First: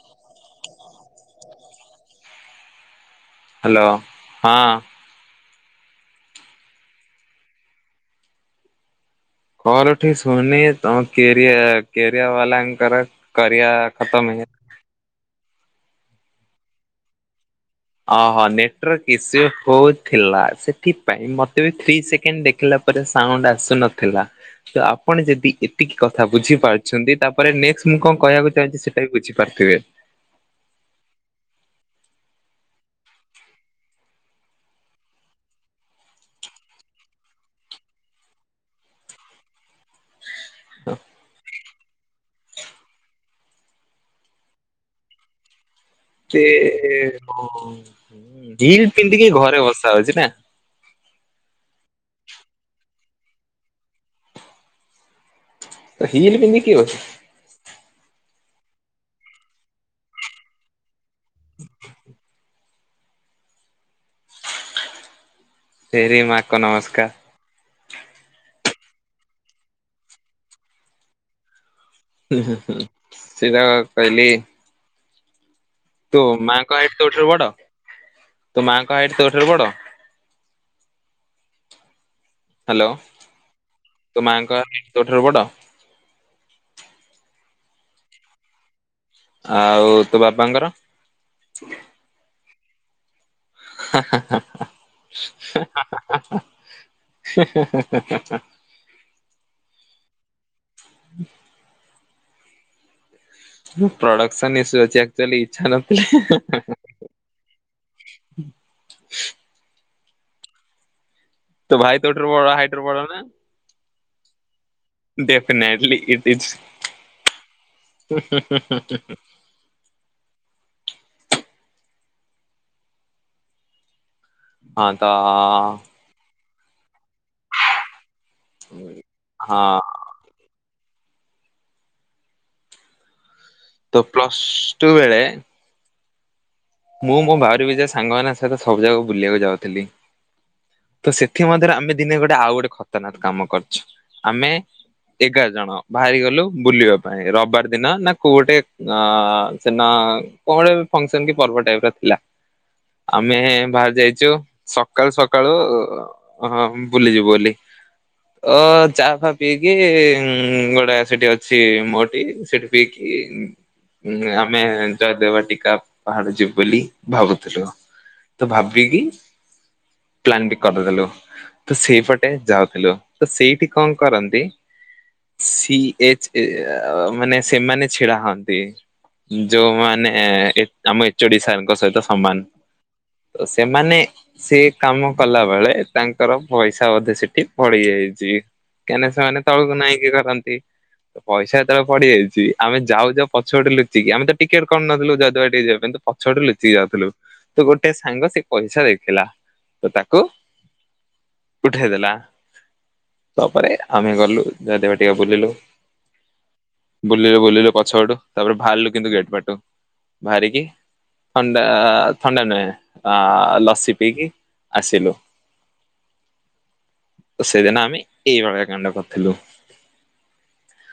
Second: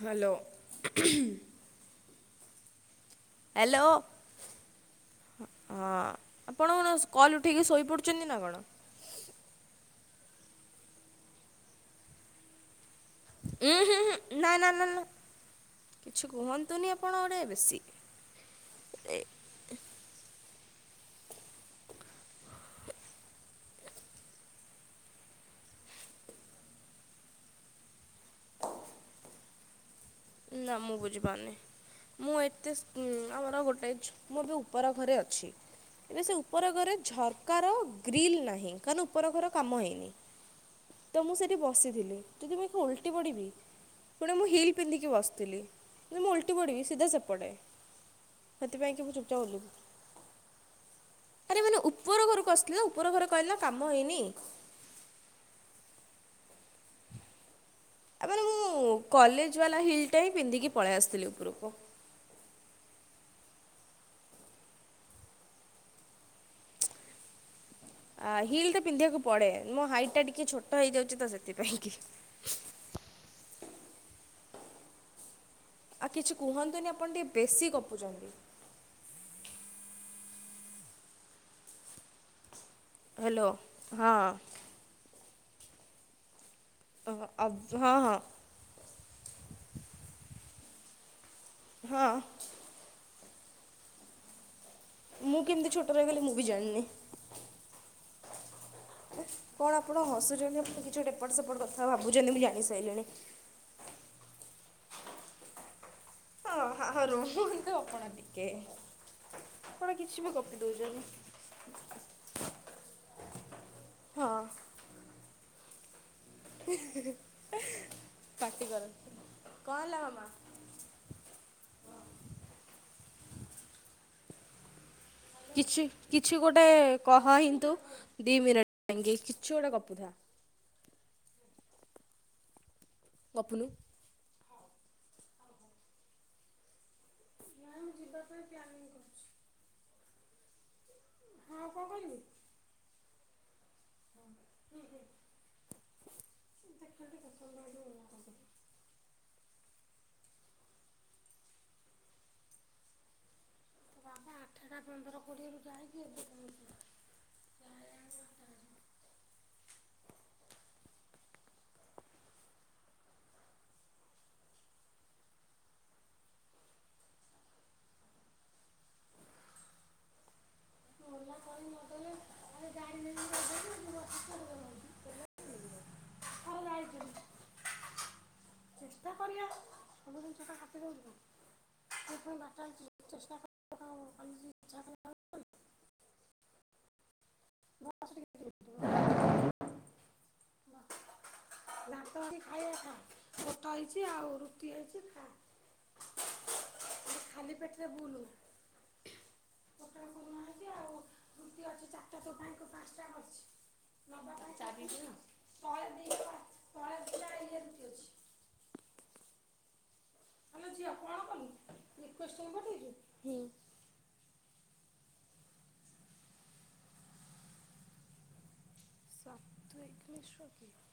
Hello. Hello. ହଁ ହଁ ଆପଣ କଣ କଲ୍ ଉଠିକି ଶୋଇପଡୁଛନ୍ତି ନା କଣ? କଲ ଉଠେଇକି ଶୁନି ତମ କେରୀୟ କେରିୟା ବାଲାଙ୍କର କରିବା ଉଁ ହୁଁ ଖତମ ହୁଁ ହେଇ ନାଇଁ ନା କିଛି କୁହନ୍ତୁନି ଆପଣ ଗୋଟେ ବେଶୀ। ଅହ ନେଟୱର୍କ ଇସ ହଉ ଥିଲା, ସେଥିପାଇଁ ମତେ ବି ଥ୍ରୀ ସେକେଣ୍ଡ ଦେଖିଲା ପରେ ସାଉଣ୍ଡ ଆସୁ ନଥିଲା। ତ ଆପଣ ଯଦି ଏତିକି କଥା ବୁଝିପାରୁଛନ୍ତି ତାପରେ ନେକ୍ସଟ ମୁଁ କଣ କହିବାକୁ ଚାହୁଁଛି ସେଟା ବି ବୁଝିପାରୁଥିବେ। ନା ମୁଁ ବୁଝି ପାରୁନି। ମୁଁ ଏତେ ଆମର ଗୋଟେ ଛୁ ଏ ବି ଉପର ଘରେ ଅଛି। ଏବେ ସେ ଉପର ଘରେ ଝରକାର ଗ୍ରିଲ୍ ନାହିଁ। କାରଣ, ଉପର ଘର କାମ ହେଇନି। ତ, ମୁଁ ସେଇଠି ବସିଥିଲି। ତ [unintelligible] ଓଲଟି ପଡିବି। ପୁଣି ମୁଁ ହିଲ୍ ପିନ୍ଧିକି ବସ୍ ଥିଲି। ମୁଁ ସେ ଉଲ୍ଟି ପଡ଼ିବି ସିଧା ସେପଡେ। ହିଲ୍ ସେଥିପାଇଁ କି ମୁଁ ପିନ୍ଧିକି ଚୁପ୍ ଚାପ୍ ଘରେ ଓଲିବି। ବସା ହଉଛି ନା ଆରେ ମାନେ, ଉପର ଘରକୁ ଆସିଲି ନା, ଉପର ଘର କହିଲି ନା କାମ ହେଇନି। ତ ହିିଲ ପିନ୍ଧି କି ଅଛି। ଆ ମାନେ ମୁଁ କଲେଜ ବାଲା ହିଲଟା ହିଁ ପିନ୍ଧିକି ପଳେଇ ଆସିଥିଲି ଉପରକୁ। ତେରି ମାକୌ ନମସ୍କାର। ଆ ହିଲ୍ ଟା ପିନ୍ଧିବାକୁ ପଡେ ମୋ ହାଇଟ୍ ଟା ଟିକେ ଛୋଟ ହେଇଯାଉଛି ତ ସେଥିପାଇଁ କି। ସେଧା କହିଲି ଆଉ ତୋ କିଛି ମାଆଙ୍କ କୁହନ୍ତୁନି ହାଇଟ୍ ଆପଣ ତୋଠାରୁ ଟିକେ ବଡ? ବେଶୀ ଗପୁଚନ୍ତି। ତୋ ମାଆଙ୍କ ହାଇଟ୍ ତୋଠାରୁ ବଡ? Hello hello. ହଁ ତୋ ମାଙ୍କ ତୋ ଠାରୁ ବଡ? ଆ ହଁ ହଁ। ଆଉ ତୋ ବାପଙ୍କର? ହଁ। [unintelligible] ମୁଁ କେମ୍ତି ଛୋଟ ରହିଗଲି ମୁଁ ବି ଜାଣିନି। [unintelligible] କଣ ଆପଣ ହସୁଛନ୍ତି ଆଣ କିଛି ଏପଟ ସେପଟ କଥା ଭାବୁଛନ୍ତି ମୁଁ ଜାଣି ସାରିଲିଣି। ପ୍ରଡକ୍ସନ ଇସୁ ଅଛି ଆକଚୁଆଲି ଇଛା ନଥିଲେ। ହଁ ହଁ ରୁହଁନ୍ତୁ ଆପଣ ଟିକେ କଣ କିଛି ବି ଗପି ଦଉଛନ୍ତିଛନ୍ତି। ତୋ ଭାଇ ତୋଠାରୁ ହାଇଟରେ ପଡ ନା? ହଁ। ଡେଫିନେଟଲି। ଇଜ ପାଟି କରନା କଣ ହେଲା ମାମା? ହଁ ତ। କିଛି କିଛି ଗୋଟେ କହ ହିନ୍ତୁ ଦି ମିନଟ୍ ପାଇଁକି କିଛି ହଁ ଗୋଟେ ଗପୁଥା। ଗପୁନୁ। ତ ପ୍ଲସ୍ ଟୁ ବେଳେ ମୁଁ ମୋ ଭାଉରି ବିଜା ସାଙ୍ଗମାନଙ୍କ ସହିତ ସବୁ ଜାଗାକୁ ବୁଲିବାକୁ ଯାଉଥିଲି। ତ ସେଥି ମଧ୍ୟରେ ଆମେ ଦିନେ ଗୋଟେ ଆଉ ଗୋଟେ ଖତରନାକ କାମ କରିୁଚୁ। ଆମେ ଏଗାର ଜଣ ବାହାରି ଗଲୁ ବୁଲିବା ପାଇଁ ରବିବାର ଦିନ ନା କୋଉ ଗୋଟେ ନା ସେନା କଡେ ଫସନ କି ପର୍ବ ଟାଇପ ର ଥିଲା ଆମେ ଯାଇଛୁ ସକାଳୁ ସକାଳୁ ହଁ ବୁଲି ଯିବୁ ବୋଲି। ଅ ଚା ଫା ପିଇକି ଗୋଟେ ସେଠି ଅଛି ମୋଟି ସେଠି [unintelligible] ଆମେ ଯାହା ଦେବା ଟିକ ପାହାଡ ଯିବୁ ବୋଲି ଭାବୁଥିଲୁ ତ ଭାବିକି ପ୍ଲାନ ବି କରିଦେଲୁ ତ ସେଇପଟେ ଯାଉଥିଲୁ ତ ସେଇଠି କଣ କରନ୍ତି ହେଲୋ ସି ଏଚ ଏ ମାନେ ସେମାନେ ଛିଡା ହୋନ୍ତି ଯୋଉମାନେ ଏ ଆମ ଏଚ ଓ ଡି ସାରଙ୍କ ସହିତ ସମାନ ତ ସେମାନେ ସେ କାମ କଲା ବେଳେ ତାଙ୍କର ପଇସା ବୋଧେ ସେଠି କି ପଳେଇ ଯାଇଛି କେନେ ସେମାନେ ତଳକୁ ନାଇକି କରନ୍ତି ପଇସା ଯେତେବେଳେ ପଡିଯାଇଛି ଆମେ ଯାଉ ଯାଉ ପଛପଟେ ଲୁଚିକି ଆମେ ତ ଟିକେଟ କରି ନଥିଲୁ ଯ [unintelligible] ଟିକେ ଅ କିନ୍ତୁ ପଛପଟେ ଲୁଚିକି ଯାଉଥିଲୁ ତ ଗୋଟେ ସାଙ୍ଗ ସେ ପଇସା ଦେଇଥିଲା। ତ ତାକୁ ଉଠେଇଦେଲା ତାପରେ ଆମେ ଗଲୁ ଚା ଯଦିବା ବୁଲିଲୁ ଟିକେ ପିଅ [unintelligible] ପଛ ପଟୁ ତାପରେ ବାହାରିଲୁ କିନ୍ତୁ ଗେଟ ପଟୁ ଭାରି। ଥଣ୍ଡା ଥଣ୍ଡା ନୁହେଁ ଅ ଲସି ପିଇକି ଆସିଲୁ ତ ସେଇଦିନ ଆମେ ଏଇ ଭଳିଆ କାଣ୍ଡ କରି ଥିଲୁ। ତୁ ଏତେ [unintelligible]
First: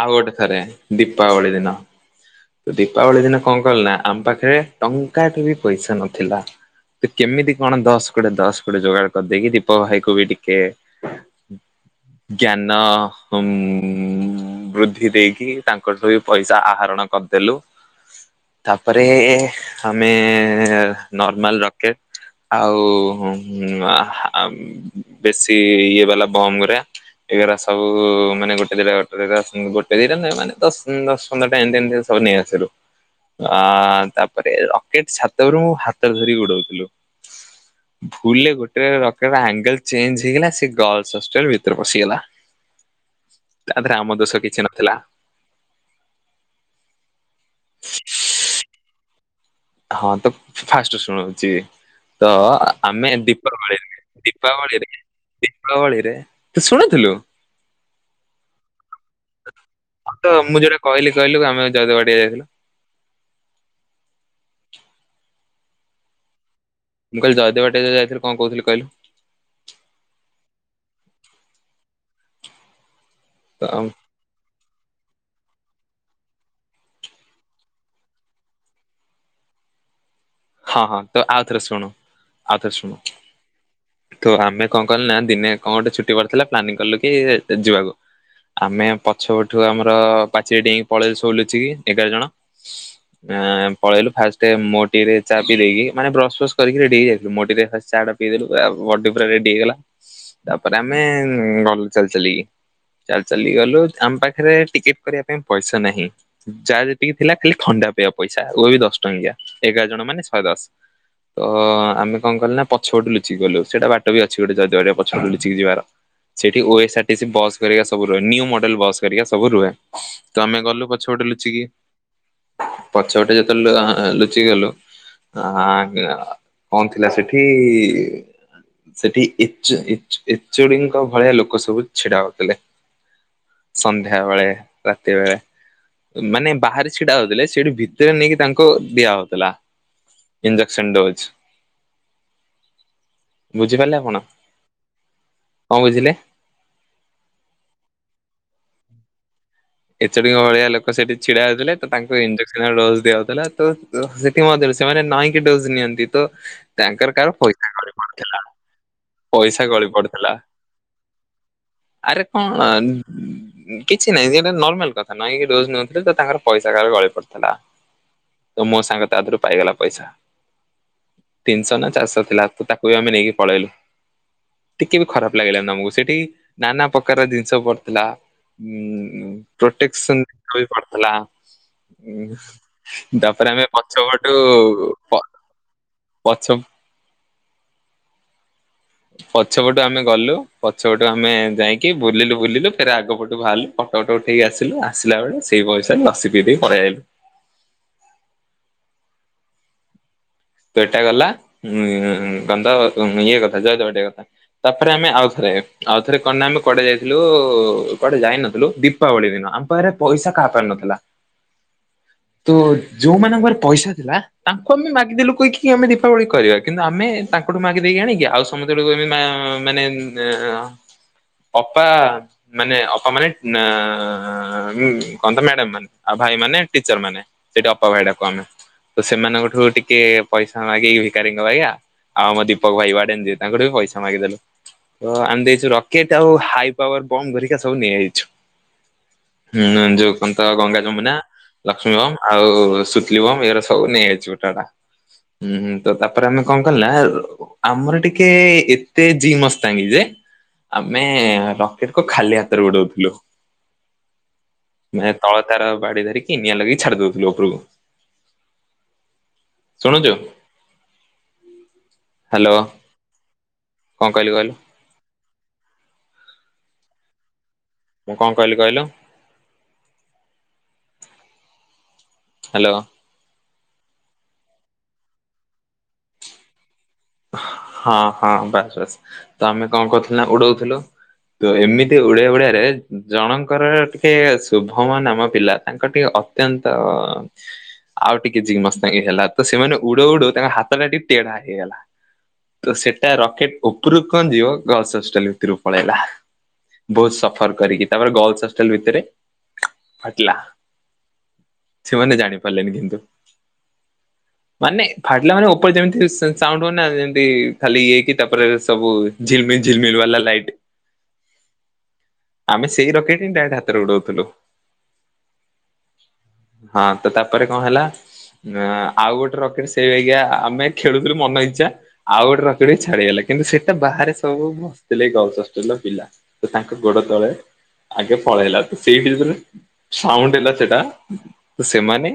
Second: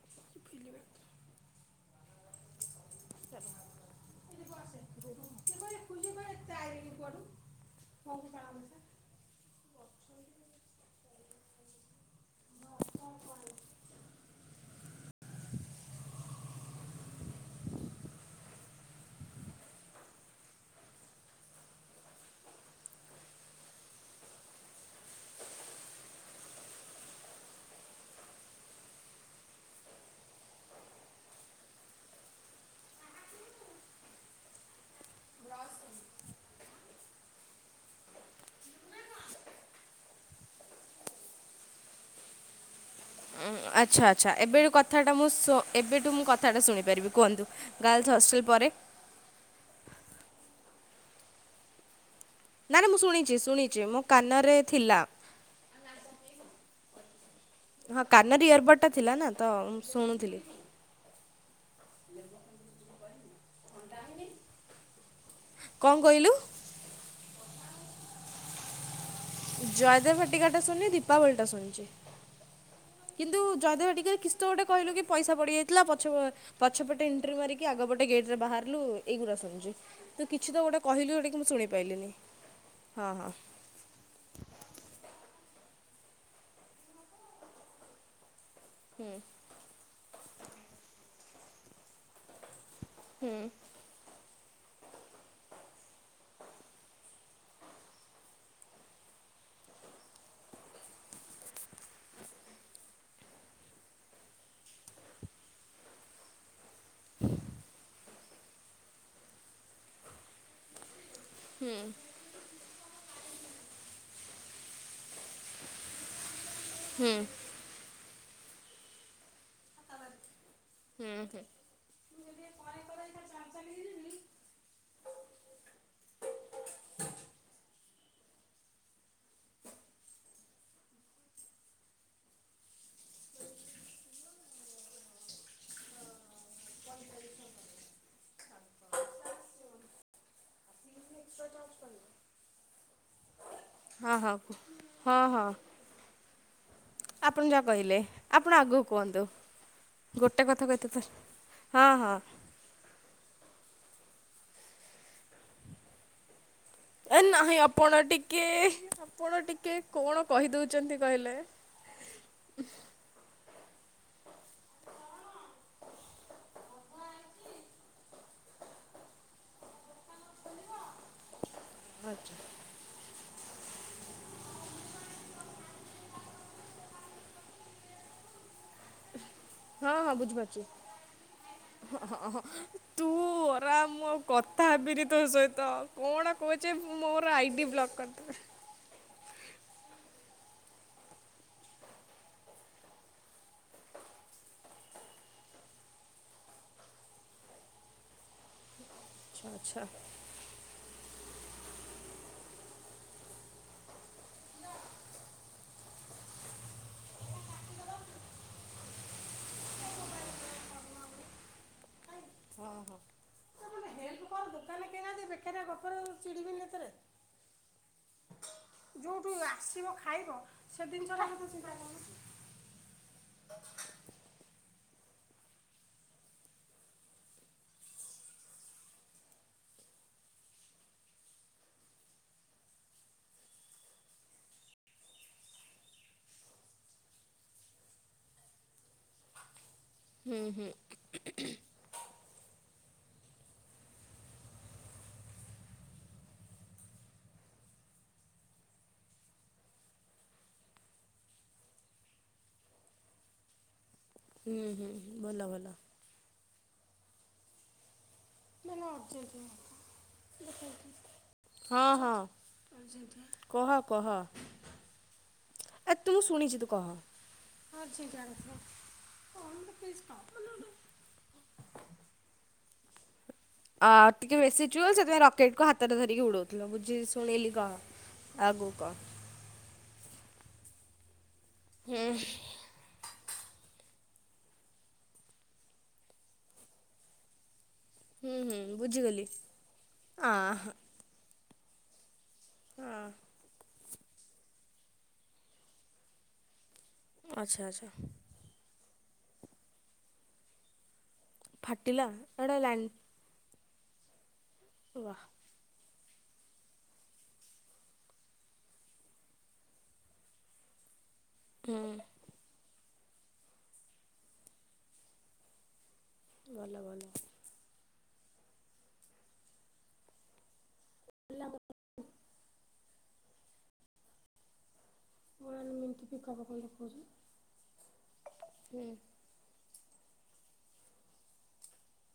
ଆଉ ଗୋଟେ ଥରେ ଦୀପାବଳି ଦିନ ତ ଦୀପାବଳି ଦିନ କଣ କଲି ନା ଆମ ପାଖରେ ଟଙ୍କା ଟେ ବି ପଇସା ନଥିଲା ତ କେମିତି କଣ ଦଶ କୋଡିଏ ଦଶ କୋଡିଏ ଯୋଗାଡ଼ କରିଦେଇକି ଦୀପକ ଭାଇକୁବି ଟିକେ। ଜ୍ଞାନ ବୃଦ୍ଧି ଦେଇକି ତାଙ୍କଠୁ ବି ପଇସା ଆହରଣ କରିଦେଲୁ ତାପରେ ଆମେ ନର୍ମାଲ ରକେଟ ଆଉ ଆଉ ବେଶୀ ଇଏ ବାଲା ବମ୍ ଗୁରା ଏଗୁରା ସବୁ ମାନେ ଗୋଟେ ଦିଟା [unintelligible] ଗୋଟେ ଦିନରେ ନାଇଁ ମାନେ ଦଶ ଦଶ ପନ୍ଦରଟା ଟାଇମ ଏମିତି ସବୁ ନେଇ ଆସିଲୁ ଅ ତାପରେ ରକେଟ ଛାତରୁ ମୁଁ ହାତ ଧରିିକି ଉଡଉଥିଲୁ ଭୁଲ ରେ ଗୋଟେ ରକେଟ ଆଙ୍ଗେଲ ଚେଞ୍ଜ ହେଇଗଲା ସେ ଗାର୍ଲ୍ସ ହଷ୍ଟେଲ ଭିତରେ ପଶିଗଲା [unintelligible] ତାରେ ଆଚ୍ଛା ଆମ ଆଚ୍ଛା ଦୋଷକି ଏବେ କଥାଟା ମୁଁ ଏବେଠୁ ମୁଁ କଥାଟା ଶୁଣିପାରିବି କୁହନ୍ତୁ ଗାର୍ଲସ୍ ହଷ୍ଟେଲ୍ ପରେ ହଁ ତ ଫାଷ୍ଟରୁ ଶୁଣଉଛି ତ ନା ନା ମୁଁ ଆମେ ଶୁଣିଛି ଶୁଣିଛି ଦୀପାବଳିରେ ମୋ କାନରେ ଦୀପାବଳିରେ ଥିଲା। ଦୀପାବଳିରେ ତୁ ଶୁଣୁଥିଲୁ ହଁ କାନରେ ଏୟାରକୋଡ୍ ଟା ଥିଲା ନା ତ ମୁ ହଁ ତ ଶୁଣୁଥିଲି ମୁଁ ଯୋଉଟା କହିଲି କହିଲୁ ଆମେ [unintelligible] ଘଣ୍ଟା ଆଣିଲି କଣ କହିଲୁ? ମୁଁ କହିଲି ଜୟଦେବ ବାଟିକା ଯଉ ଯାଇଥିଲ କଣ କହୁଥିଲି କହିଲୁ ଜୟଦେବ ଭାଟିକା ଟା ଶୁଣିନି ଦୀପାବଳିଟା ଶୁଣିଛିେ କିନ୍ତୁ ତ ଜୟଦେବ ହଁ ଭାଟିକା ତ ଗୋଟେ କହିଲୁ କି ପଇସା ପଡିଯାଇଥିଲା ପଛ- ପଛପଟେ ଏଣ୍ଟ୍ରି ମାରିକି ଆଗପଟେ ଗେଟ ରେ ବାହାରିଲୁ ଏଇଗୁଡା ଶୁଣିଛି ତୁ କିଛି ତ ଗୋଟେ ହଁ କହିଲୁ ତ ବୋଲିକି କି ମୁଁ ଆଉଥରେ ଶୁଣୁ ଶୁଣିପାରିଲିିନି ଆଉଥରେ ଶୁଣୁ। ହଁ ହଁ ତ ଆମେ କଣ କଲୁ ନା ଦିନେ କଣ ଗୋଟେ ଛୁଟି ପଥିଲା ପ୍ଲାନିଂ କଲୁ କି ଯିବାକୁ ଆମେ ପଛ ପଠୁ ଆମର ପାଚିରି ଡେଇଁକି ପଳେଇ ଆସିଲୁ ଲୁଚିକି ଏଗାର ଜଣ ହୁଁ ଆ ପଳେଇଲୁ ଫାଷ୍ଟ ମୋଡିରେ ଚା ପିଇ ଦେଇକି ମାନେ ବ୍ରସ ଫ୍ରସ୍ କରିକି ରେଡି ହେଇଯାଇଥିଲୁ ମୋଡିରେ ଚା ଟା ପିଇଦେଲୁ ଆ ବଡି ପୁରା ରେଡି ହେଇଗଲା ତାପରେ ଆମେ ଘର ଚାଲି ଚାଲିକି ଚାଲି ଚାଲି ଗଲୁ ଆମ ପାଖରେ ଟିକେଟ କରିବା ପାଇଁ ପଇସା ନାହିଁ ଯାହା ଯେତିକି ଥିଲା ଖାଲି ଥଣ୍ଡା ପିଇବା ପଇସା ଉ ବି ଦଶ ଟଙ୍କିଆ ଏଗାର ଜଣ ମାନେ ଶହେ ଦଶ ତ ହୁଁ ଆମେ କଣ କଲେ ନା ପଛପଟୁଚି ଗଲୁ ସେଇଟା ବାଟ ବି ଅଛି ଗୋଟେ ଯଦିଆାରଆ ପଛଟୁ ଲୁଚିକି ଯିବାର। ସେଇଠି ଓ ଏସ୍ ଆର ହୁଁ ଟିସି ବସ୍ କରିକ ସବୁ ରୁହେ ନିୁ ମଡେଲ ବସ କରିକ ସବୁ ରୁହେ ତ ଆମେ ଗଲୁ ପ ହୁଁ ପଛ ହୁଁ ଗଟେ ହୁଁ ଲୁଚିକି ପଛ ଗଟେ ଯେତେଳେ ଲୁଚିକି ଗଲୁ ହଁ କଣ ଥିଲା ସେଠି ସେଠି ଚଚୁଡିଙ୍କ ଭଳିଆ ଲୋକ ସବୁ ଛିଡା ହଉଥିଲେ। ସନ୍ଧ୍ୟାବେେଳେ ରାତି ବେଳେ। ମାନେ ବାହାରେ ସେଟା ହଉଥିଲେ ସେଠି ଭିତରେ ନେଇକି ତାଙ୍କୁ ଦିଆ ହଉଥିଲା। Injection dose. ବୁଝିପାରିଲେ ହଁ ଆପଣ ହଁ କୁହ। ହଁ ହଁ କଣ ବୁଝିଲେ? ଆପଣ ଯା କହିଲେ ଆପଣ ଆଗୁକୁ କୁହନ୍ତୁ। ଏତ ଟୁ ଗୋଟେ କଥା ଭଳିଆ ଲୋକ କହିଥିବେ। ସେଠି ଛିଡା ହେଉଥିଲେ ତ ହଁ ହଁ। ତାଙ୍କୁ ଇଞ୍ଜେସ ଡଜ ଦିଆଉଥିଲା ତ ସେଥିମରେ ସେମାନେ ନାଇଁକି ଡୋଜ ନିଅନ୍ତି ତ ତାଙ୍କର ଏ କାହାର ନାହିଁ ପଇସା ଗଳି ଆପଣ ପଡିଥିଲା ଟିକେ ଆପଣ ପଇସା ଟିକେ ଗଳି କଣ ପଡିଥିଲା କହିଦଉଛନ୍ତି କହିଲେ। ଆରେ କଣ କିଛି ନାଇଁ ନର୍ମାଲ କଥା ନହିଁ ଡୋଜ ନେଉଥିଲେ ତ ତାଙ୍କର ପଇସା କାହାର ଗଳି ପଡିଥିଲା। ତ ମୋ ସାଙ୍ଗ ତା ଦେରୁ ପାଇଗଲା ପଇସା ତିନିଶହ ନା ଚାରିଶହ ଥିଲା। ତାକୁ ବି ଆମେ ନେଇକି ପଳେଇଲୁ। ଟିକେ ବି ଖରାପ ଲାଗିଲାନି ଆମକୁ ସେଠି ନାନା ପ୍ରକାର ଜିନିଷ ପଡିଥିଲା ଉଁ ପ୍ରୋଟେକ୍ସନ ବି ପଡିଥିଲା। ଉଁ ହ ତୁ ତାପରେ ଆମେ ଓରାମ ପଛପଟୁ କଥା ହେବିନି ପ ତୋ ସହିତ। କଣ ପଛ କହୁଛେଁ ମୋର ଆଇ ବ୍ଲକ୍ କରିଦେବେ। ପଛ ପଟୁ ଆମେ ଗଲୁ ପଛ ପଟୁ ଆମେ ଯାଇକି ବୁଲିଲୁ ବୁଲିଲୁ ଫେରେ ଆଗ ପଟୁ ବାହାରିଲୁ। ଫଟୋଟ ଉଠେଇକ ଆସିଲୁ ଆସିଲା ବେଳେ ସେଇ ପଇସାରେ ଲସି ପିଇ ଦେଇକି ପଳେଇଆସିଲୁ। ଆଚ୍ଛା ଆଚ୍ଛା। ତୁ ଏଟା ଗଲା ଉ ଗନ୍ଧ ଇଏ କଥା ଯାଉ ତ ଟେ କଥା। ତାପରେ ଆମେ ଆଉଥରେ ଆଉଥରେ କଣେ ଆମେ କଆଡେ ଯାଇଥିଲୁ କୁଆଡେ ଯାଇନଥିଲୁ ଦୀ ଦୀପାବଳି ଦିନ ଆମ ପାଖରେଇସାହା ପାରୁ ନଥିଲା। [inaudible] ତ ହଁ ହଁ। ଯୋଉମାନଙ୍କରେ ପଇସା ଥିଲା ତାଙ୍କୁ ଆମେ ମାଗିଦେଲୁ କହିକି ଆମେ ଦୀପାବଳି କରିବା କିନ୍ତୁ ଆମ ତାଙ୍କଠୁ ମାକି ଦେଇକି ଆଣିକି ଆଉ ସମସ୍ତେକୁ ହଁ ମାନେ ଅପା। ମାନେ ଅପା ମାନେ କହନ୍ତ ମ୍ୟାଡାମ ମାନେ ଆ ଭାଇ ମାନେ ଟିଚର ମାନେ। ସେଠି ଅପା ଭାଇଟାକୁ ଆମେ ତ ସେମାନଙ୍କଠୁ ଟିକେ ପଇସା ମାଗିକି ଭିକାରୀଙ୍କ ପାଇଁାଇା ଆଉ ଆମ ଦୀପକ ଭାଇ ବାଡେି ତାଙ୍କଠୁ ବି ପଇସା ମାଗିଦେଲୁ। ତ ଆମେ ଦେଇଛୁ ରକେଟ ଆଉ ହାଇ ପାୱାର ବମ୍ ଧରିକା ସବୁ ନିଆଯାଇଛୁ। ହୁଁହୁଁ ଯଉ ତ ଗଙ୍ଗା ଯମୁନା ଲକ୍ଷ୍ମୀ ବମ୍ ଆଉ ସୁତଲି ବମ୍ ଏଇର ସବୁ ନେଇଯାଇଛି ଗୋଟେଟା। ହୁଁ ହୁଁ ତ ତାପରେ ଆମେ କଣ କ ନା ଆମର ଟିକେ ଏତେ ଜି ମସ୍ତାଙ୍ଗୀ ଯେ ଆମେ ରକେଟ କ ଖାଲି ହାତରେ ଉଡଉଥିଲୁ। ହୁଁ ହୁଁ ମାନ ଭଲ ତଳ ତାର ଭଲ। ବାଡି ଧରିକି ନିଆଁ ଲାଗି ଛାଡି ଦଉଥିଲୁ ଉପରକୁ। ଶୁଣୁଛୁ ହଁ ହଁ। ହ୍ୟାଲୋ କହ କହ। କଣ କହିଲି କହିଲୁ ଏ ତୁ ସୁଣିଛି ତୁ କହ। ମୁଁ କଣ କହିଲି କହିଲୁ [unintelligible] ହ୍ୟାଲୋ। ଆ ଟିକେ ବେୁ ସୋଇଁ ରକେଟ କୁ ହାତରେ ଧରିକି ଉଡଉଥିଲ ଶୁଣିଲି କହ ହଁ ହଁ ଆଗକୁ ବାସ୍ ବାସ୍ କହ। ତ ଆମେ କଣ କରଥିଲୁ ନା ଉଡଉଥିଲୁ ତ ଏମିତି ହୁଁ ଉଡିଆ ଓଡିଆରେ ଜଣଙ୍କର ଟିକେ ଶୁଭମ ନାମ ପିଲା ତାଙ୍କର ଟିକେ ଅତ୍ୟନ୍ତ ଆଉ ହୁଁ ଟିକେ ଜି ହୁଁ ମସ୍ତାଙ୍ଗି ବୁଝିଗଲି। ହେଲା ତ ସେମାନେ ଉଡଉ ଉଡଉ ଆ ତାଙ୍କ ହାତ ହଁ। ଟା ଟିକେ ତେଢା ହେଇଗଲା। ତ ହଁ ସେଟା ରକେଟ ଉପୁରୁ କଣ ଯିବ ଗର୍ଲସ ହଷ୍ଟେଲ ଭିତରକୁ ପଳେଇଲା। ବହୁତ ସଫର ଆଚ୍ଛା ଆଚ୍ଛା କରିକି ତାପରେ ଗଲସ ହଷ୍ଟେଲ ଭିତରେ ଫାଟିଲା। ଫାଟିଲା ସେମାନେ ଏଇଟା ଜାଣିପାରିଲେନି ଲାଇନ୍ ୱା କିନ୍ତୁ। ମାନେ ହୁଁ ଫାଟିଲା ମାନେ ଉପରେ ଯେମିତି ସେ ସାଉଣ୍ଡ। ହୁଏନା ଯେମତି ଖାଲି ଇଏ ହେଇ କି ତାପରେ ସବୁ ଝିଲ ମିଲ ଝିଲ ମିଲ ବାଲା ଲାଇଟ୍। ହୁଁ। ଆମେ ସେଇ ରକେଟ ହିଁ ଡାଇରେକ୍ଟ ହାତରେ ଉଡଉ ଥିଲୁ ଭଲ ହଁ ଭଲ। ତ ତା। ତାପରେ କଣ ହେଲା ଆଁ ଆଉ ଗୋଟେ ରକେଟ ସେଇ ବାଗିଆ ଆମେ ଖେଳୁଥିଲୁ ମନ ଇଛା ‌। ଆଉ ଗୋଟେ ରକେଟ ବି ଛାଡିଗଲା କିନ୍ତୁ ସେଇଟା ବାହାରେ ସବୁ ବ ସି ଥିଲେ ଗଲ ହଷ୍ଟେଲ ର ପିଲା ତ ତାଙ୍କ ଗୋଡ ତଳେ ଆଗେ ପଳେଇଲା ତ ହୁଁ। ସେଇ ଭିତରେ। ସାଉଣ୍ଡ ହେଲା ସେଟା ତ ସେମାନେ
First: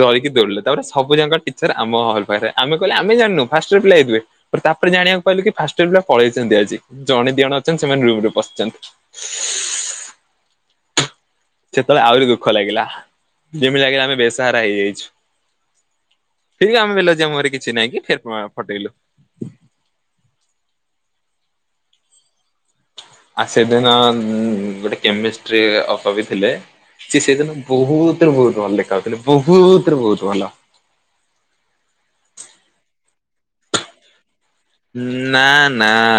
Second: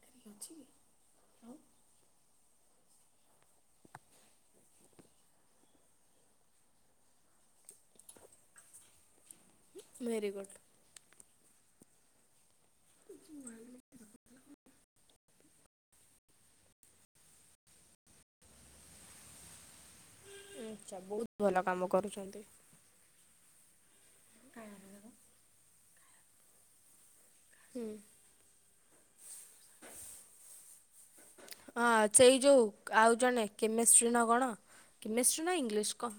ଡରିକି ଦୌଡିଲେ ତାପରେ ସବୁ ଜାଙ୍କ ଟିଚର। ଆମ ହଲ ପାଖରେ ଆମେ କହିଲୁ ଆମେ ଜାଣିନୁ ଫାଷ୍ଟୟର ପିଲା ହେଇଥିବେ। ସେଠୁ ତାପରେ ଜାଣିବାକୁ ପାଇିଲୁ କି ଫାଷ୍ଟୟର ପିଲା ପଳେଇଛନ୍ତି ଆଜି ଜଣେ ଦି ଜଣ ଅଛନ୍ତି ସେମାନେ ରୁମ ରେ ପସିଛନ୍ତି। Very good. ସେତେବେଳେ ଆହୁରି ଦୁଃଖ ଲାଗିଲା ଯେମିତି ଲାଗିଲା ଆମେ ବେସାହାରା ହେଇଯାଇଛୁ। ଠିକ ଆମେ ବେଲଜ୍ୟା ମୁହଁ ରେ କିଛି ନାଇଁ କି ଫେରେ ଆଁ ପଠେଇଲୁ। ଆଛା ବହୁତ ଭଲ କାମ କରୁଛନ୍ତି। ଆଉ ସେଦିନ ଉଁ ଗୋଟେ କେମିଷ୍ଟ୍ରି ଅପା ବି ଥିଲେ ସି ସେଦିନ। ବହୁତ ରେ ବହୁତ ଭଲ ଦେଖା ଯାଉଥିଲେ ବହୁତରେ ବହୁତ ଭଲ। ହଁ ସେଇ ଯୋଉ ଆଉ ଜଣେ କେମେଷ୍ଟ୍ରି ନା କଣ। ଉଁ କେମିଷ୍ଟ୍ରି ନା ନା। ଇଂଲିଶ କଣ?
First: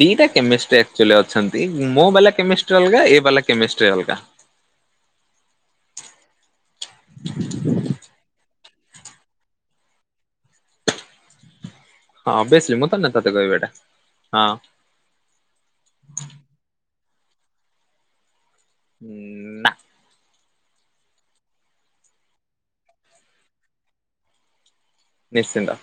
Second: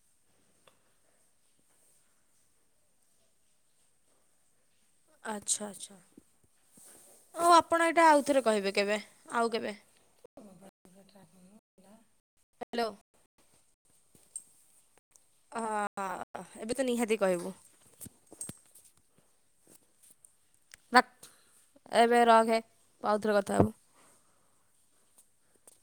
ଦିଟା କେମିଷ୍ଟ୍ରି ଆକଚୁଆଲି ଅଛନ୍ତି ମୋ ବାଲା କେମିଷ୍ଟ୍ରି ଅଲଗା ଏ ବାଲା କେମିଷ୍ଟ୍ରି ଅଲଗା। ଆଚ୍ଛା ଆଚ୍ଛା। ହଉ ଆପଣ ଏଇଟା ଆଉଥରେ କହିବେ କେବେ ଆଉ କେବେ। [unintelligible] ହଁ ବେସି ହ୍ୟାଲୋ। ମୁଁ ତ ନାଇଁ ତତେ କହିବାଟା। ହ ଅ ଅ ଏବେ ତ ନିହାତି କହିବୁ। ହୁଁ। ବାପ୍ ଏବେ ରଖେ ତୁ ଆଉ ଥରେ କଥା ହବୁ। ନିଶ୍ଚିନ୍ତ।